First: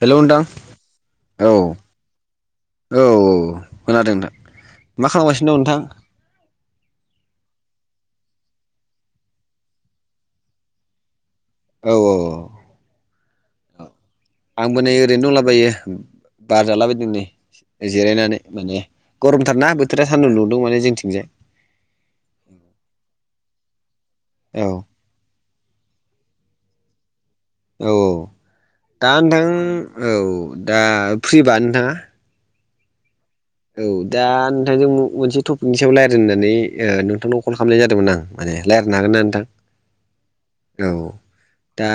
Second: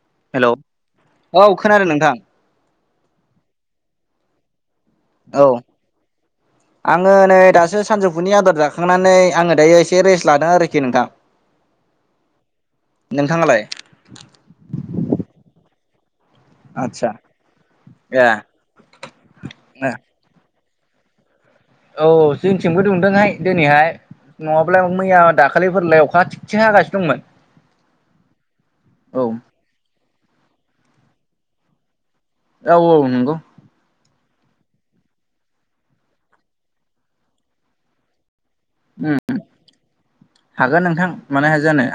Hello नोंथां औ खोनादों नोंथां औ। औ खादों नोंथां मा औ खालामगासिनो दं नोंथां। आङो नै दासो सानजौफुनि आदर जाखांनानै आङो दायो एसे रेस्ट लादों आरोखि नोंथां। औ औ। नोंथाङालाय? औ आंबो नै ओरैनो दंलाबायो बार जालाबायदों आदसा नै ए जिरायनानै माने गरमथारना बोथोरा सानदुं दुंदों माने जोंनिथिंजाय। औ औ जोंथिंबो दुंदोंहाय दिनैहाय औ नङाब्ला मैया दाखालि खालिफोरलायाव अखा थिसे हागासिनो दंमोन। औ औ दा औ नोंथां औ दा फ्रिबा नोंथाङा? औ औ नंगौ। औ दा नोंथांजों मोनसे टपिकनि सायाव रायज्लायनो होननानै नोंथांनाव कल खालामनाय जादोंमोन आं। माने रायलायनो उम हागोनना नोंथां हागोन औ दा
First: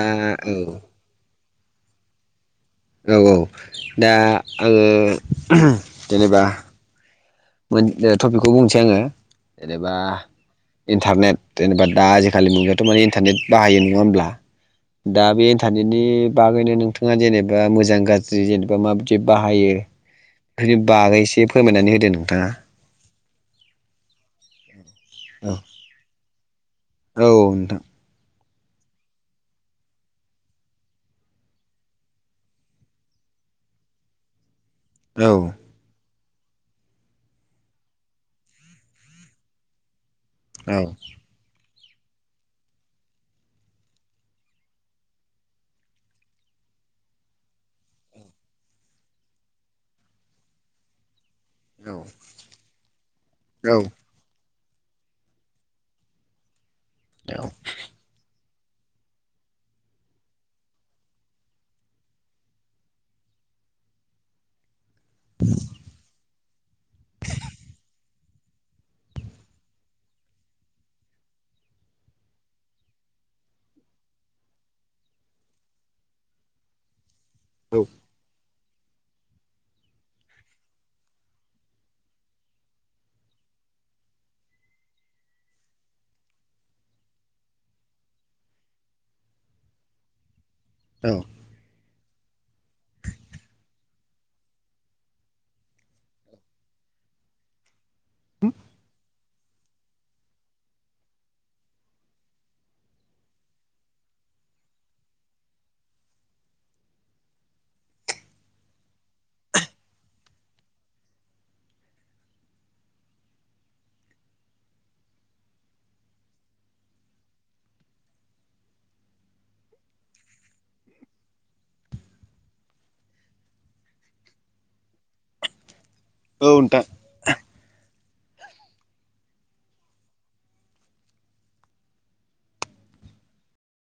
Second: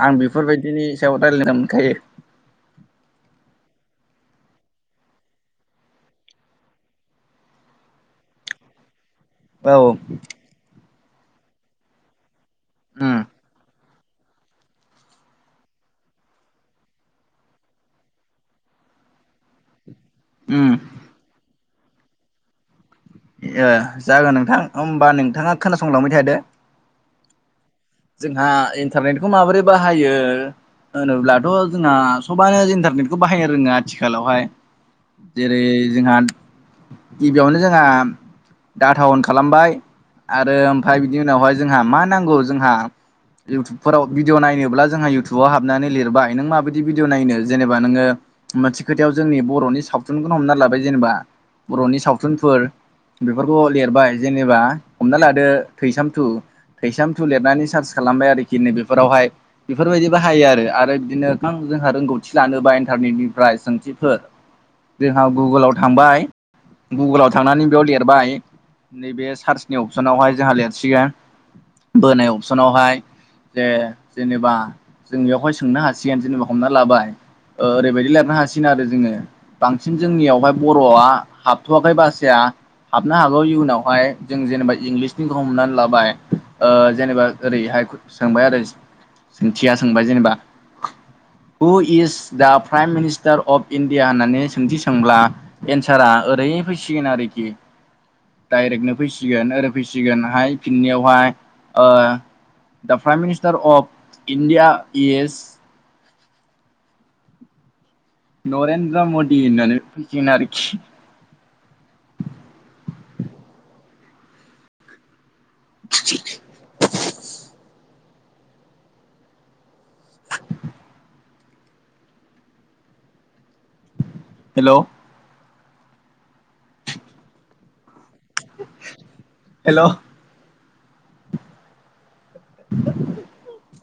औ। बिनि सायाव रायलायनो मोनखायो। औ औ दा आङो जेनेबा टपिकखौ बुंनोसै आङो औ जेनेबा इन्टारनेट जेनेबा दा ज आथिखालनि मुगायावाथ' माने उम इन्टारनेट बाहायो नङा होमब्ला? दा बे इन्टारनेटनि बागैनो नोंथाङा जेनेबा मोजां गाज्रि जेनेबा माबायदि बाहायो। उम बेफोरनि बागै एसे फोरमायनानै होदो नोंथाङा। ए जागोन नोंथां होमबा औ नोंथाङा खोनासंलांबाय थादो। औ नोंथां। जोंहा इन्टारनेटखौ माबोरै बाहायो। होनोब्लाथ' जोंना सबानो इन्टारनेटखौ बाहायनो रोङो आथिखालावहाय। औ जेरै जोंहा गिबियावनो जोंहा डाटा अन खालामबाय। आरो औ ओमफ्राय बिनि उनावहाय जोंहा मा नांगौ जोंहा [inaudible] इउटुबफोराव भिडिअ नायनोब्ला जोंहा इउटुबाव हाबनानै लिरबाय नों माबायदि भिदिअ नायनो जेनेबा नोङो। मोनसे खोथायाव जोंनि बर'नि सावथुनखौनो हमना लाबाय जेनेबा बर'नि सावथुनफोर बेफोरखौ लिरबाय जेनेबा हमना लादो थैसाम थु थैसाम थु औ लिरनानै। सार्च खालामबाय आरोखि नैबेफोरावहाय बेफोरबायदि बाहायो आरो बिदिनो गोबां जोंहा रोंगौथि लानोबा इन्टारनेटनिफ्राय सोंथिफोर [inaudible] जोंहा गुगोलाव थांबाय गुगोलाव थांनानै बेयाव लिरबाय। नैबे सार्चनि अपसनावहाय जोंहा लिरसिगोन बोनाया अपसनावहाय जे जेनेबा जों बेयावहाय सोंनो हासिगोन जेनेबा हमना लाबाय। औ ओरैबायदि लिरनो हासिगोन गोन आरो जोङो बांसिन जोंनियावहाय बर'आ हाबथ'वाखै बासाया हाबनो हागौ इयुनावहाय जों जेनेबा इंग्लिसनिखौ हमनानै लाबाय जेनेबा ओरैहाय सोंबाय आरो सोंथिया सोंबाय जेनेबा। औ who is the prime minister of India होननानै सोंथि सोंब्ला एन्सारा ओरै फैसिगोन आरोखि। डाइरेक्टनो फैसिगोन ओरै फैसिगोनहाय फिननियावहाय ओ the prime minister of India is Narendra Modi होननानै फैसिगोन आरोखि। [inaudible] [inaudible] हेल' औ नोंथां। हेलौ [inaudible]